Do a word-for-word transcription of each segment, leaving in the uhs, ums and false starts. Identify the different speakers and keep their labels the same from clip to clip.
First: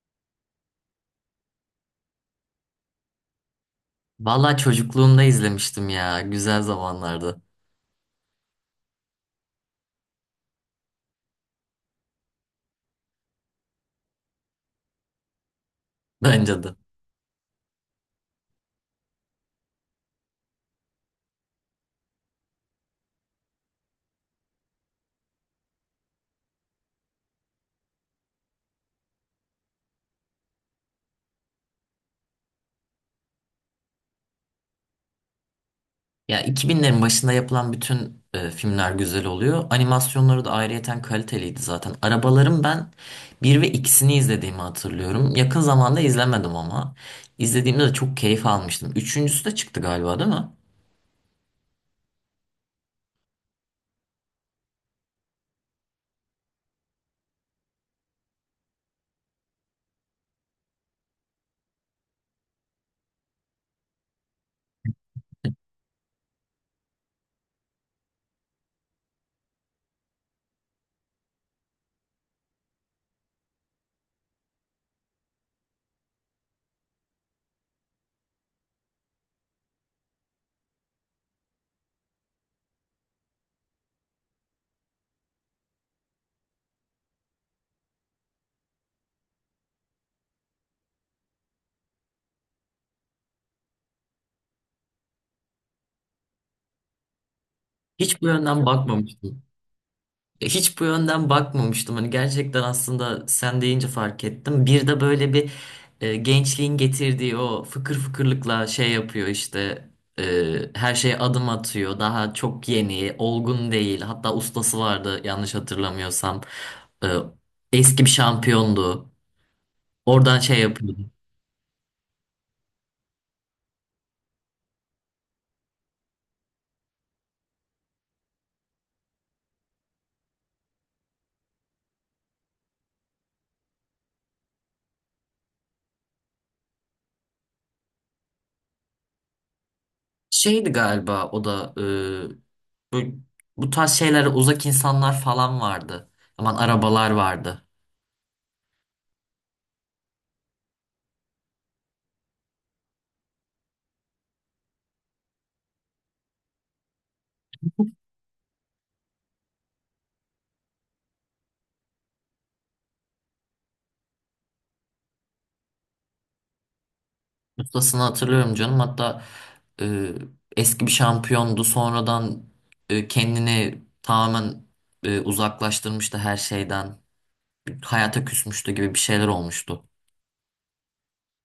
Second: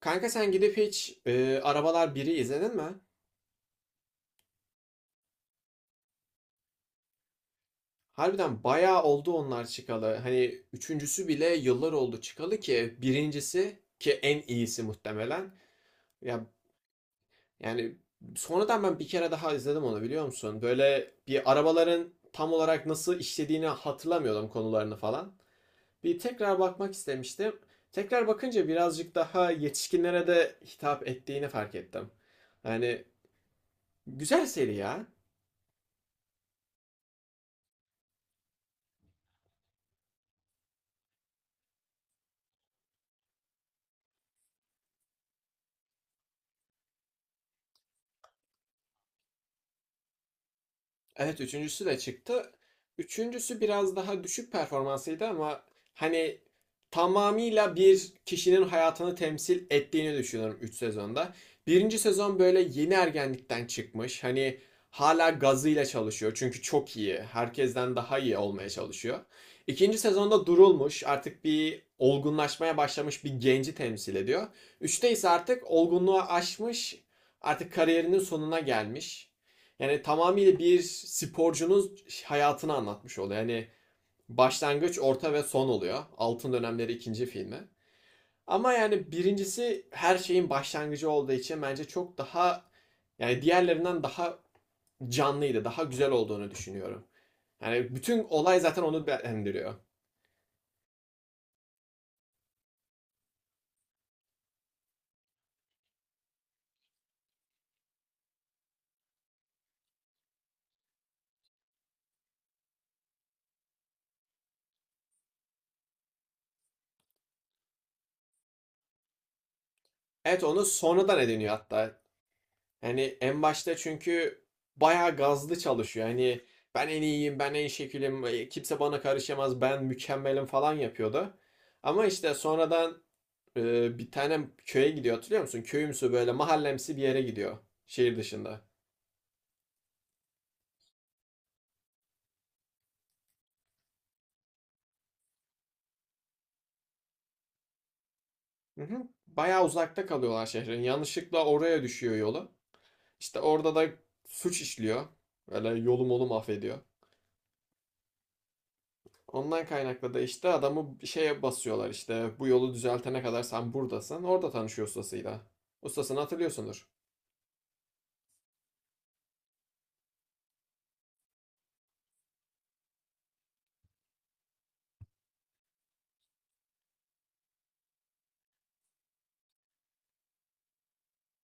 Speaker 1: Kanka sen gidip hiç e, Arabalar biri izledin mi?
Speaker 2: Vallahi çocukluğumda izlemiştim ya. Güzel zamanlardı.
Speaker 1: Harbiden bayağı oldu onlar çıkalı. Hani üçüncüsü bile yıllar oldu çıkalı ki birincisi ki en iyisi muhtemelen. Ya
Speaker 2: Bence de.
Speaker 1: yani sonradan ben bir kere daha izledim onu, biliyor musun? Böyle bir arabaların tam olarak nasıl işlediğini hatırlamıyordum, konularını falan. Bir tekrar bakmak istemiştim. Tekrar bakınca birazcık daha yetişkinlere de hitap ettiğini fark ettim. Yani güzel seri ya.
Speaker 2: Ya iki binlerin başında yapılan bütün e, filmler güzel oluyor. Animasyonları da ayrıyeten kaliteliydi zaten. Arabaların ben bir ve ikisini izlediğimi hatırlıyorum. Yakın zamanda izlemedim ama. İzlediğimde de çok keyif almıştım. Üçüncüsü de çıktı galiba, değil mi?
Speaker 1: Evet, üçüncüsü de çıktı. Üçüncüsü biraz daha düşük performansıydı ama hani tamamıyla bir kişinin hayatını temsil ettiğini düşünüyorum üç sezonda. Birinci sezon böyle yeni ergenlikten çıkmış. Hani hala gazıyla çalışıyor çünkü çok iyi. Herkesten daha iyi olmaya çalışıyor. İkinci sezonda durulmuş, artık bir olgunlaşmaya başlamış bir genci temsil ediyor. Üçte ise artık olgunluğa aşmış, artık kariyerinin sonuna gelmiş. Yani tamamıyla bir sporcunun hayatını anlatmış oluyor. Yani başlangıç, orta ve son oluyor. Altın Dönemleri ikinci filmi. Ama yani birincisi her şeyin başlangıcı olduğu için bence çok daha, yani diğerlerinden daha canlıydı, daha güzel olduğunu düşünüyorum. Yani
Speaker 2: Hiç
Speaker 1: bütün
Speaker 2: bu
Speaker 1: olay
Speaker 2: yönden
Speaker 1: zaten onu
Speaker 2: bakmamıştım.
Speaker 1: beğendiriyor.
Speaker 2: Hiç bu yönden bakmamıştım. Hani gerçekten aslında sen deyince fark ettim. Bir de böyle bir e, gençliğin getirdiği o fıkır fıkırlıkla şey yapıyor işte, e, her şeye adım atıyor. Daha çok yeni, olgun değil. Hatta ustası vardı yanlış hatırlamıyorsam. E, Eski bir şampiyondu. Oradan
Speaker 1: Evet,
Speaker 2: şey
Speaker 1: onu
Speaker 2: yapıyordu.
Speaker 1: sonradan ediniyor hatta. Yani en başta çünkü bayağı gazlı çalışıyor. Hani ben en iyiyim, ben en şekilim, e, kimse bana karışamaz, ben mükemmelim falan yapıyordu. Ama işte sonradan e, bir tane köye gidiyor, hatırlıyor musun? Köyümsü böyle mahallemsi bir yere gidiyor, şehir dışında.
Speaker 2: Şeydi galiba o da, e, bu, bu tarz şeylere uzak insanlar falan vardı. Aman arabalar vardı.
Speaker 1: Hı hı. Bayağı uzakta kalıyorlar şehrin. Yanlışlıkla oraya düşüyor yolu. İşte orada da suç işliyor. Böyle yolum olum affediyor. Ondan kaynaklı da işte adamı şeye basıyorlar, işte bu yolu düzeltene kadar sen buradasın. Orada tanışıyor ustasıyla. Ustasını hatırlıyorsundur.
Speaker 2: Ustasını hatırlıyorum canım. Hatta e, eski bir şampiyondu. Sonradan e, kendini tamamen e, uzaklaştırmıştı her şeyden. Hayata küsmüştü gibi bir şeyler olmuştu.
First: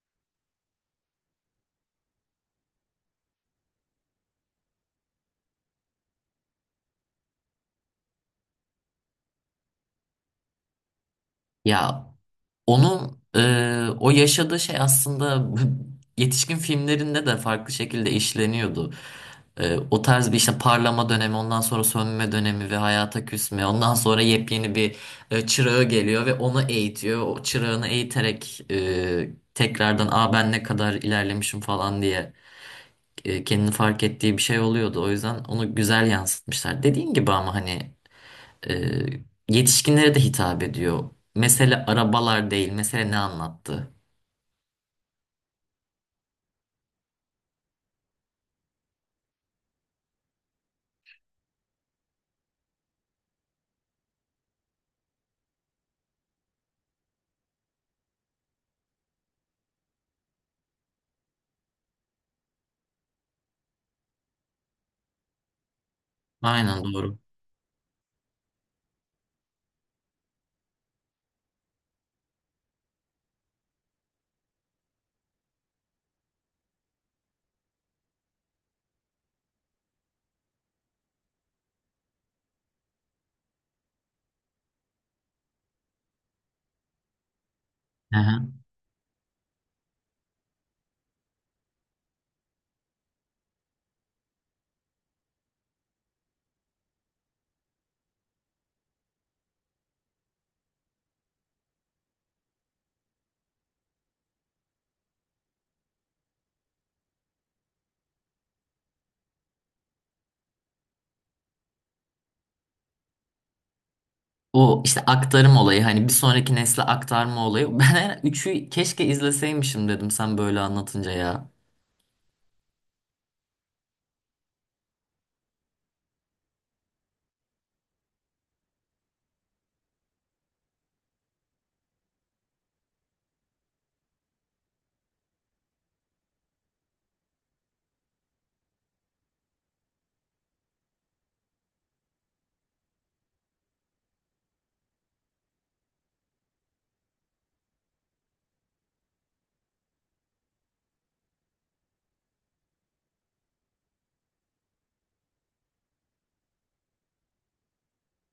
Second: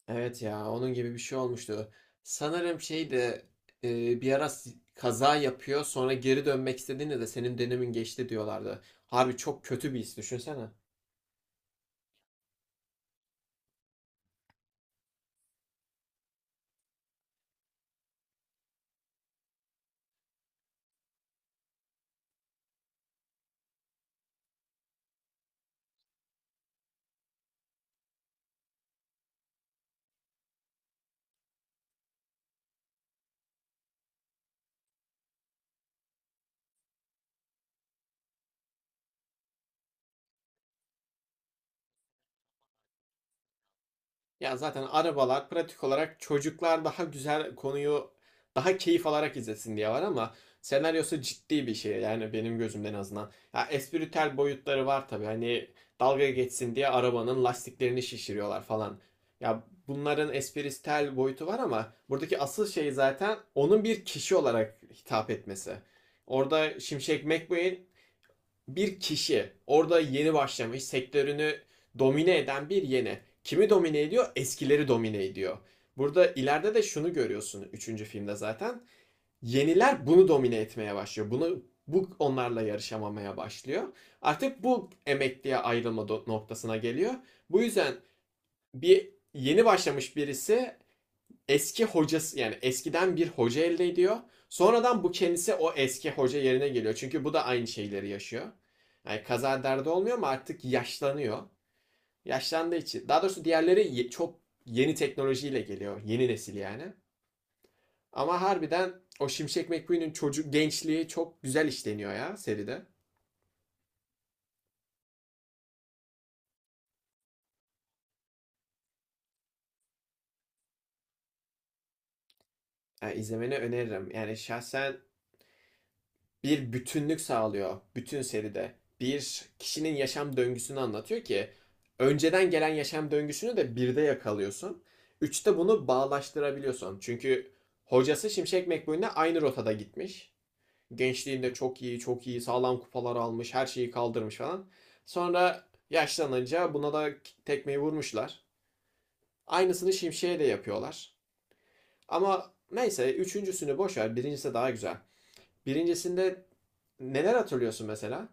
Speaker 1: Evet ya, onun gibi bir şey olmuştu. Sanırım şey de e, bir ara s- kaza yapıyor, sonra geri dönmek istediğinde de senin dönemin geçti diyorlardı. Harbi çok kötü bir his, düşünsene.
Speaker 2: Ya, onun e, o yaşadığı şey aslında yetişkin filmlerinde de farklı şekilde işleniyordu. E, o tarz bir işte parlama dönemi, ondan sonra sönme dönemi ve hayata küsme, ondan sonra yepyeni bir e, çırağı geliyor ve onu eğitiyor. O çırağını eğiterek e, tekrardan "Aa, ben ne kadar ilerlemişim" falan diye e, kendini fark ettiği bir şey oluyordu. O yüzden onu güzel yansıtmışlar. Dediğin gibi ama hani e, yetişkinlere de hitap ediyor. Mesele arabalar değil, mesele ne anlattı.
Speaker 1: Ya zaten arabalar pratik olarak çocuklar daha güzel konuyu daha keyif alarak izlesin diye var, ama senaryosu ciddi bir şey yani, benim gözümden en azından. Ya espritüel boyutları var tabii, hani dalga geçsin diye arabanın lastiklerini şişiriyorlar falan. Ya bunların espritüel boyutu var ama buradaki asıl şey zaten onun bir kişi olarak hitap etmesi. Orada
Speaker 2: Aynen, doğru.
Speaker 1: Şimşek McQueen bir kişi, orada yeni başlamış, sektörünü domine eden bir yeni. Kimi domine ediyor? Eskileri domine ediyor. Burada ileride de şunu görüyorsun üçüncü filmde zaten. Yeniler bunu domine etmeye başlıyor. Bunu bu onlarla yarışamamaya başlıyor. Artık bu emekliye ayrılma noktasına geliyor. Bu yüzden
Speaker 2: Hı hı.
Speaker 1: bir yeni başlamış birisi eski hocası, yani eskiden bir hoca elde ediyor. Sonradan bu kendisi o eski hoca yerine geliyor. Çünkü bu da aynı şeyleri yaşıyor. Yani kaza derdi olmuyor ama artık yaşlanıyor. Yaşlandığı için. Daha doğrusu diğerleri ye- çok yeni teknolojiyle geliyor. Yeni nesil yani. Ama harbiden o Şimşek McQueen'in çocuk gençliği çok güzel işleniyor ya seride.
Speaker 2: O işte aktarım olayı, hani bir sonraki nesle aktarma olayı. Ben üçü keşke izleseymişim dedim sen böyle anlatınca ya.
Speaker 1: Yani izlemeni öneririm. Yani şahsen bir bütünlük sağlıyor bütün seride. Bir kişinin yaşam döngüsünü anlatıyor ki önceden gelen yaşam döngüsünü de birde yakalıyorsun. Üçte bunu bağlaştırabiliyorsun. Çünkü hocası Şimşek McQueen'le aynı rotada gitmiş. Gençliğinde çok iyi, çok iyi, sağlam kupalar almış, her şeyi kaldırmış falan. Sonra yaşlanınca buna da tekmeyi vurmuşlar. Aynısını Şimşek'e de yapıyorlar. Ama neyse, üçüncüsünü boş ver, birincisi daha güzel. Birincisinde neler hatırlıyorsun mesela?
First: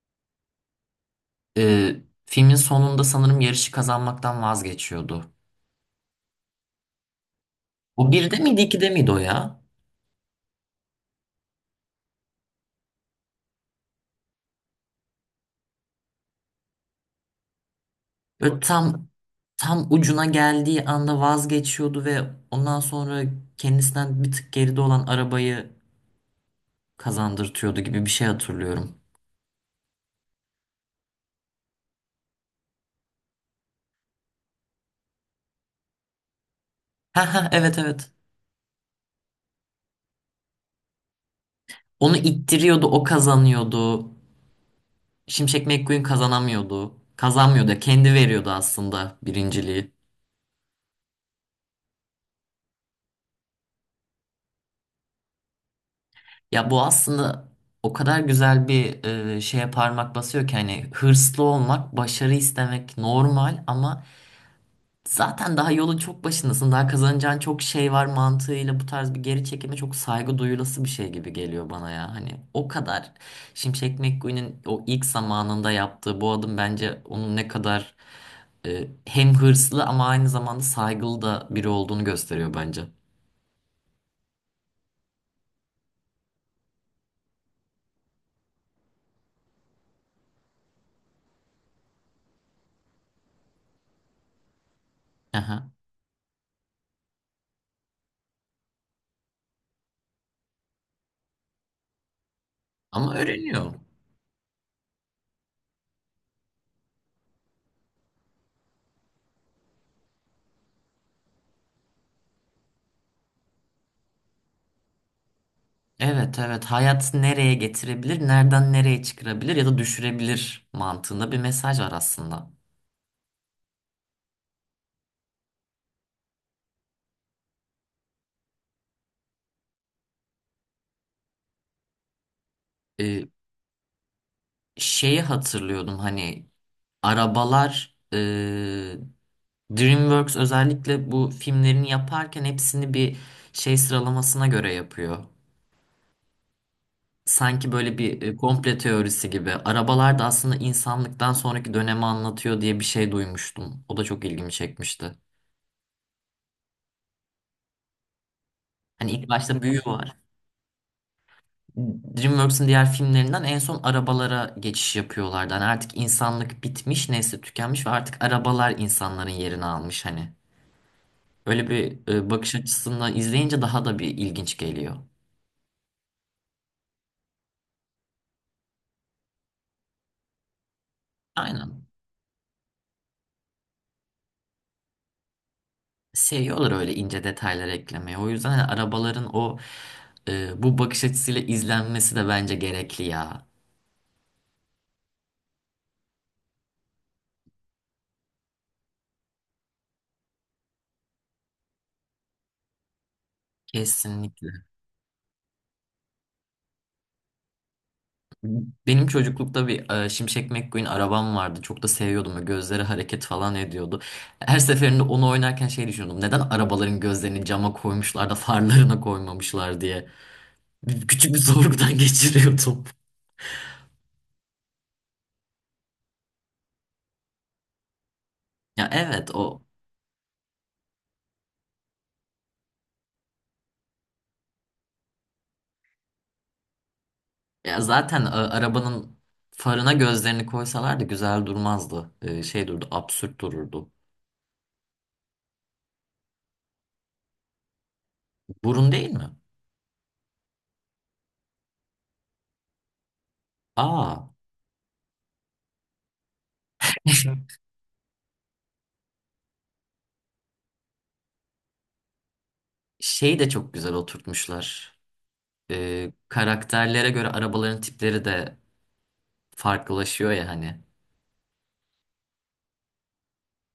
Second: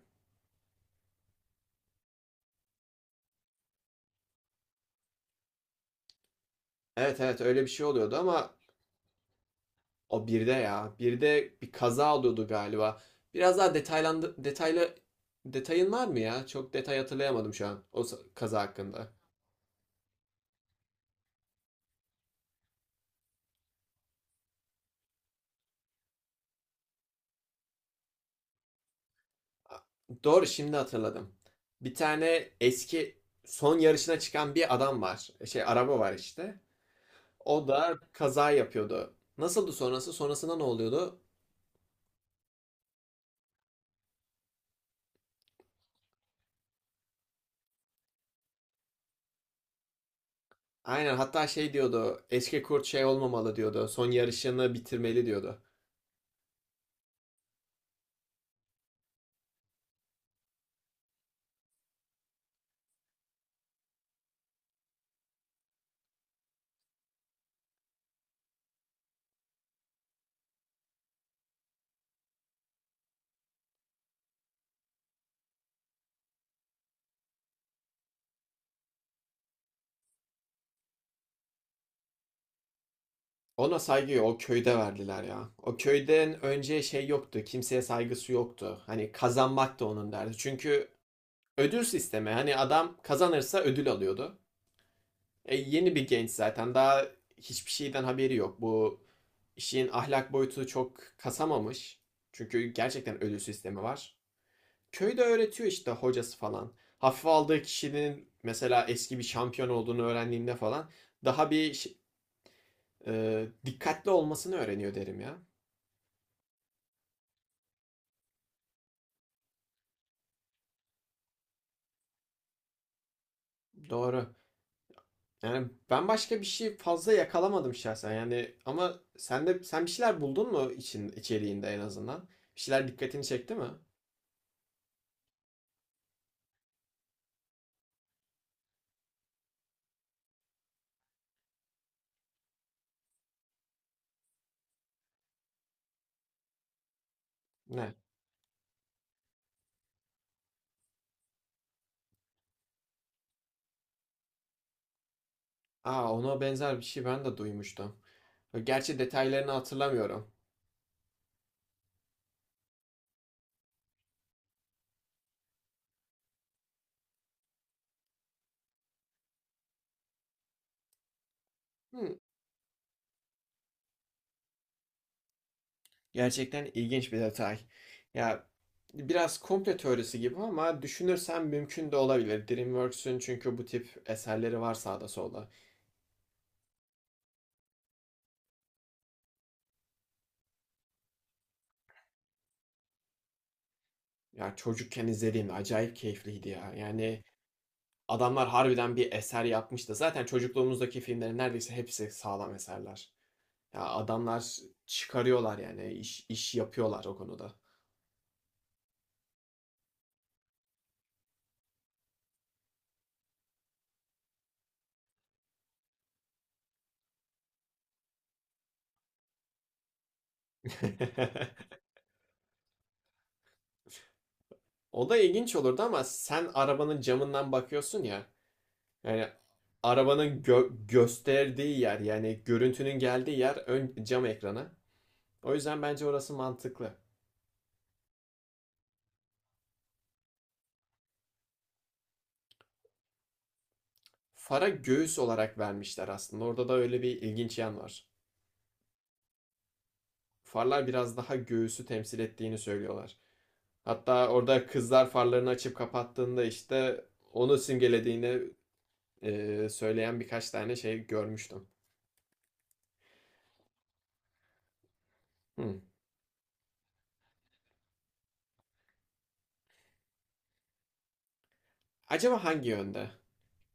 Speaker 2: Ee, Filmin sonunda sanırım yarışı kazanmaktan vazgeçiyordu.
Speaker 1: Evet evet, öyle bir şey
Speaker 2: O
Speaker 1: oluyordu
Speaker 2: birde
Speaker 1: ama
Speaker 2: miydi, ikide miydi o ya?
Speaker 1: o birde ya. Birde bir kaza oluyordu galiba. Biraz daha detaylandı detaylı detayın var mı ya? Çok detay hatırlayamadım şu an o s- kaza
Speaker 2: Böyle tam,
Speaker 1: hakkında.
Speaker 2: tam ucuna geldiği anda vazgeçiyordu ve ondan sonra kendisinden bir tık geride olan arabayı kazandırtıyordu gibi bir şey hatırlıyorum.
Speaker 1: A- Doğru, şimdi hatırladım. Bir tane eski son yarışına çıkan bir adam var. E, şey araba var işte.
Speaker 2: Ha ha,
Speaker 1: O
Speaker 2: evet
Speaker 1: da
Speaker 2: evet.
Speaker 1: kaza yapıyordu. Nasıldı sonrası? Sonrasında ne oluyordu?
Speaker 2: Onu ittiriyordu, o kazanıyordu. Şimşek McQueen kazanamıyordu. Kazanmıyordu. Kendi veriyordu aslında birinciliği.
Speaker 1: Aynen, hatta şey diyordu. Eski kurt şey olmamalı diyordu. Son yarışını bitirmeli diyordu.
Speaker 2: Ya bu aslında o kadar güzel bir e, şeye parmak basıyor ki, hani hırslı olmak, başarı istemek normal ama zaten daha yolun çok başındasın. Daha kazanacağın çok şey var mantığıyla bu tarz bir geri çekime çok saygı duyulası bir şey gibi geliyor bana ya. Hani o kadar, Şimşek McQueen'in o ilk zamanında yaptığı bu adım bence onun ne kadar e, hem hırslı ama aynı zamanda saygılı da biri olduğunu gösteriyor bence.
Speaker 1: Ona saygıyı o köyde verdiler ya. O köyden önce şey yoktu. Kimseye saygısı yoktu. Hani kazanmak da onun derdi. Çünkü ödül sistemi. Hani adam kazanırsa ödül alıyordu. E,
Speaker 2: Aha.
Speaker 1: yeni bir genç zaten. Daha hiçbir şeyden haberi yok. Bu işin ahlak boyutu çok kasamamış. Çünkü
Speaker 2: Ama
Speaker 1: gerçekten ödül
Speaker 2: öğreniyor.
Speaker 1: sistemi var. Köyde öğretiyor işte hocası falan. Hafife aldığı kişinin mesela eski bir şampiyon olduğunu öğrendiğinde falan daha bir e, dikkatli olmasını öğreniyor derim ya.
Speaker 2: Evet evet, hayat nereye getirebilir, nereden nereye çıkarabilir ya da düşürebilir mantığında bir mesaj var aslında.
Speaker 1: Doğru. Yani ben başka bir şey fazla yakalamadım şahsen. Yani ama sen de, sen bir şeyler buldun mu için içeriğinde en azından? Bir şeyler dikkatini
Speaker 2: E,
Speaker 1: çekti mi?
Speaker 2: Şeyi hatırlıyordum, hani arabalar, e, DreamWorks özellikle bu filmlerini yaparken hepsini bir şey sıralamasına göre yapıyor. Sanki
Speaker 1: Ne?
Speaker 2: böyle bir e, komple teorisi gibi. Arabalar da aslında insanlıktan sonraki dönemi anlatıyor diye bir şey duymuştum. O da çok ilgimi çekmişti.
Speaker 1: Aa, ona benzer bir şey ben de duymuştum. Gerçi
Speaker 2: Hani ilk
Speaker 1: detaylarını
Speaker 2: başta büyü var.
Speaker 1: hatırlamıyorum.
Speaker 2: DreamWorks'ın diğer filmlerinden en son arabalara geçiş yapıyorlardı. Hani artık insanlık bitmiş, nesli tükenmiş ve artık arabalar insanların yerini almış hani. Öyle bir
Speaker 1: Hmm,
Speaker 2: e, bakış açısından izleyince daha da bir ilginç geliyor.
Speaker 1: gerçekten ilginç bir detay. Ya biraz komplo teorisi gibi ama düşünürsen
Speaker 2: Aynen.
Speaker 1: mümkün de olabilir. DreamWorks'ün çünkü bu tip eserleri var sağda solda.
Speaker 2: Seviyorlar öyle ince detayları eklemeyi. O yüzden hani arabaların o e, bu bakış açısıyla izlenmesi de bence gerekli ya.
Speaker 1: Ya çocukken izlediğimde acayip keyifliydi ya. Yani adamlar harbiden bir eser yapmış da zaten çocukluğumuzdaki filmlerin neredeyse hepsi sağlam eserler. Ya adamlar
Speaker 2: Kesinlikle.
Speaker 1: çıkarıyorlar, yani iş, iş yapıyorlar o konuda.
Speaker 2: Benim çocuklukta bir e, Şimşek McQueen arabam vardı. Çok da seviyordum. Böyle gözleri hareket falan ediyordu. Her seferinde onu oynarken şey düşünüyordum: neden arabaların gözlerini cama koymuşlar da farlarına koymamışlar diye. Bir- Küçük bir sorgudan geçiriyordum.
Speaker 1: O da ilginç olurdu ama sen arabanın camından bakıyorsun ya.
Speaker 2: Ya
Speaker 1: Yani
Speaker 2: evet, o
Speaker 1: arabanın gö- gösterdiği yer, yani görüntünün geldiği yer ön cam ekranı. O yüzden bence orası mantıklı.
Speaker 2: Ya zaten a- arabanın farına gözlerini koysalardı güzel durmazdı. Ee, şey durdu, absürt dururdu.
Speaker 1: Fara göğüs olarak vermişler aslında. Orada da öyle bir ilginç yan var.
Speaker 2: Burun değil mi?
Speaker 1: Farlar biraz daha göğüsü temsil ettiğini söylüyorlar.
Speaker 2: Aa.
Speaker 1: Hatta orada kızlar farlarını açıp kapattığında işte onu simgelediğini e, söyleyen birkaç tane şey görmüştüm.
Speaker 2: Şeyi de çok güzel oturtmuşlar.
Speaker 1: Hmm.
Speaker 2: Ee, karakterlere göre arabaların tipleri de farklılaşıyor ya hani.
Speaker 1: Acaba hangi yönde?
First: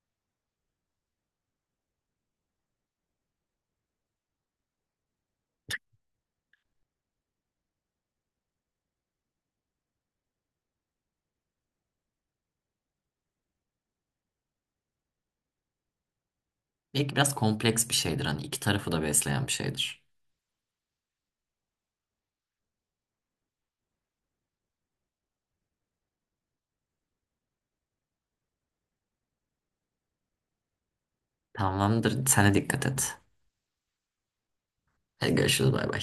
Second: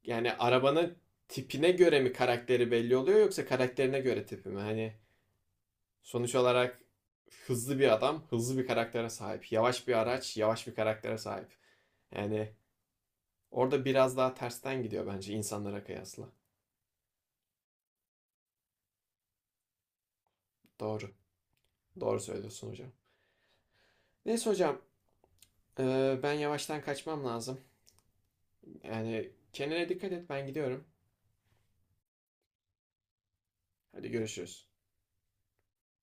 Speaker 1: Yani arabanın tipine göre mi karakteri belli oluyor yoksa karakterine göre tipi mi? Hani sonuç olarak hızlı bir adam, hızlı bir karaktere sahip. Yavaş bir araç, yavaş bir karaktere sahip. Yani orada biraz daha tersten gidiyor bence insanlara kıyasla.
Speaker 2: Belki biraz kompleks bir şeydir, hani iki tarafı da besleyen bir şeydir.
Speaker 1: Doğru. Doğru söylüyorsun hocam. Neyse hocam, e, ben yavaştan kaçmam lazım. Yani kendine dikkat et, ben gidiyorum.
Speaker 2: Tamamdır. Sen de dikkat et.
Speaker 1: Hadi görüşürüz.
Speaker 2: Hadi görüşürüz, bay bay.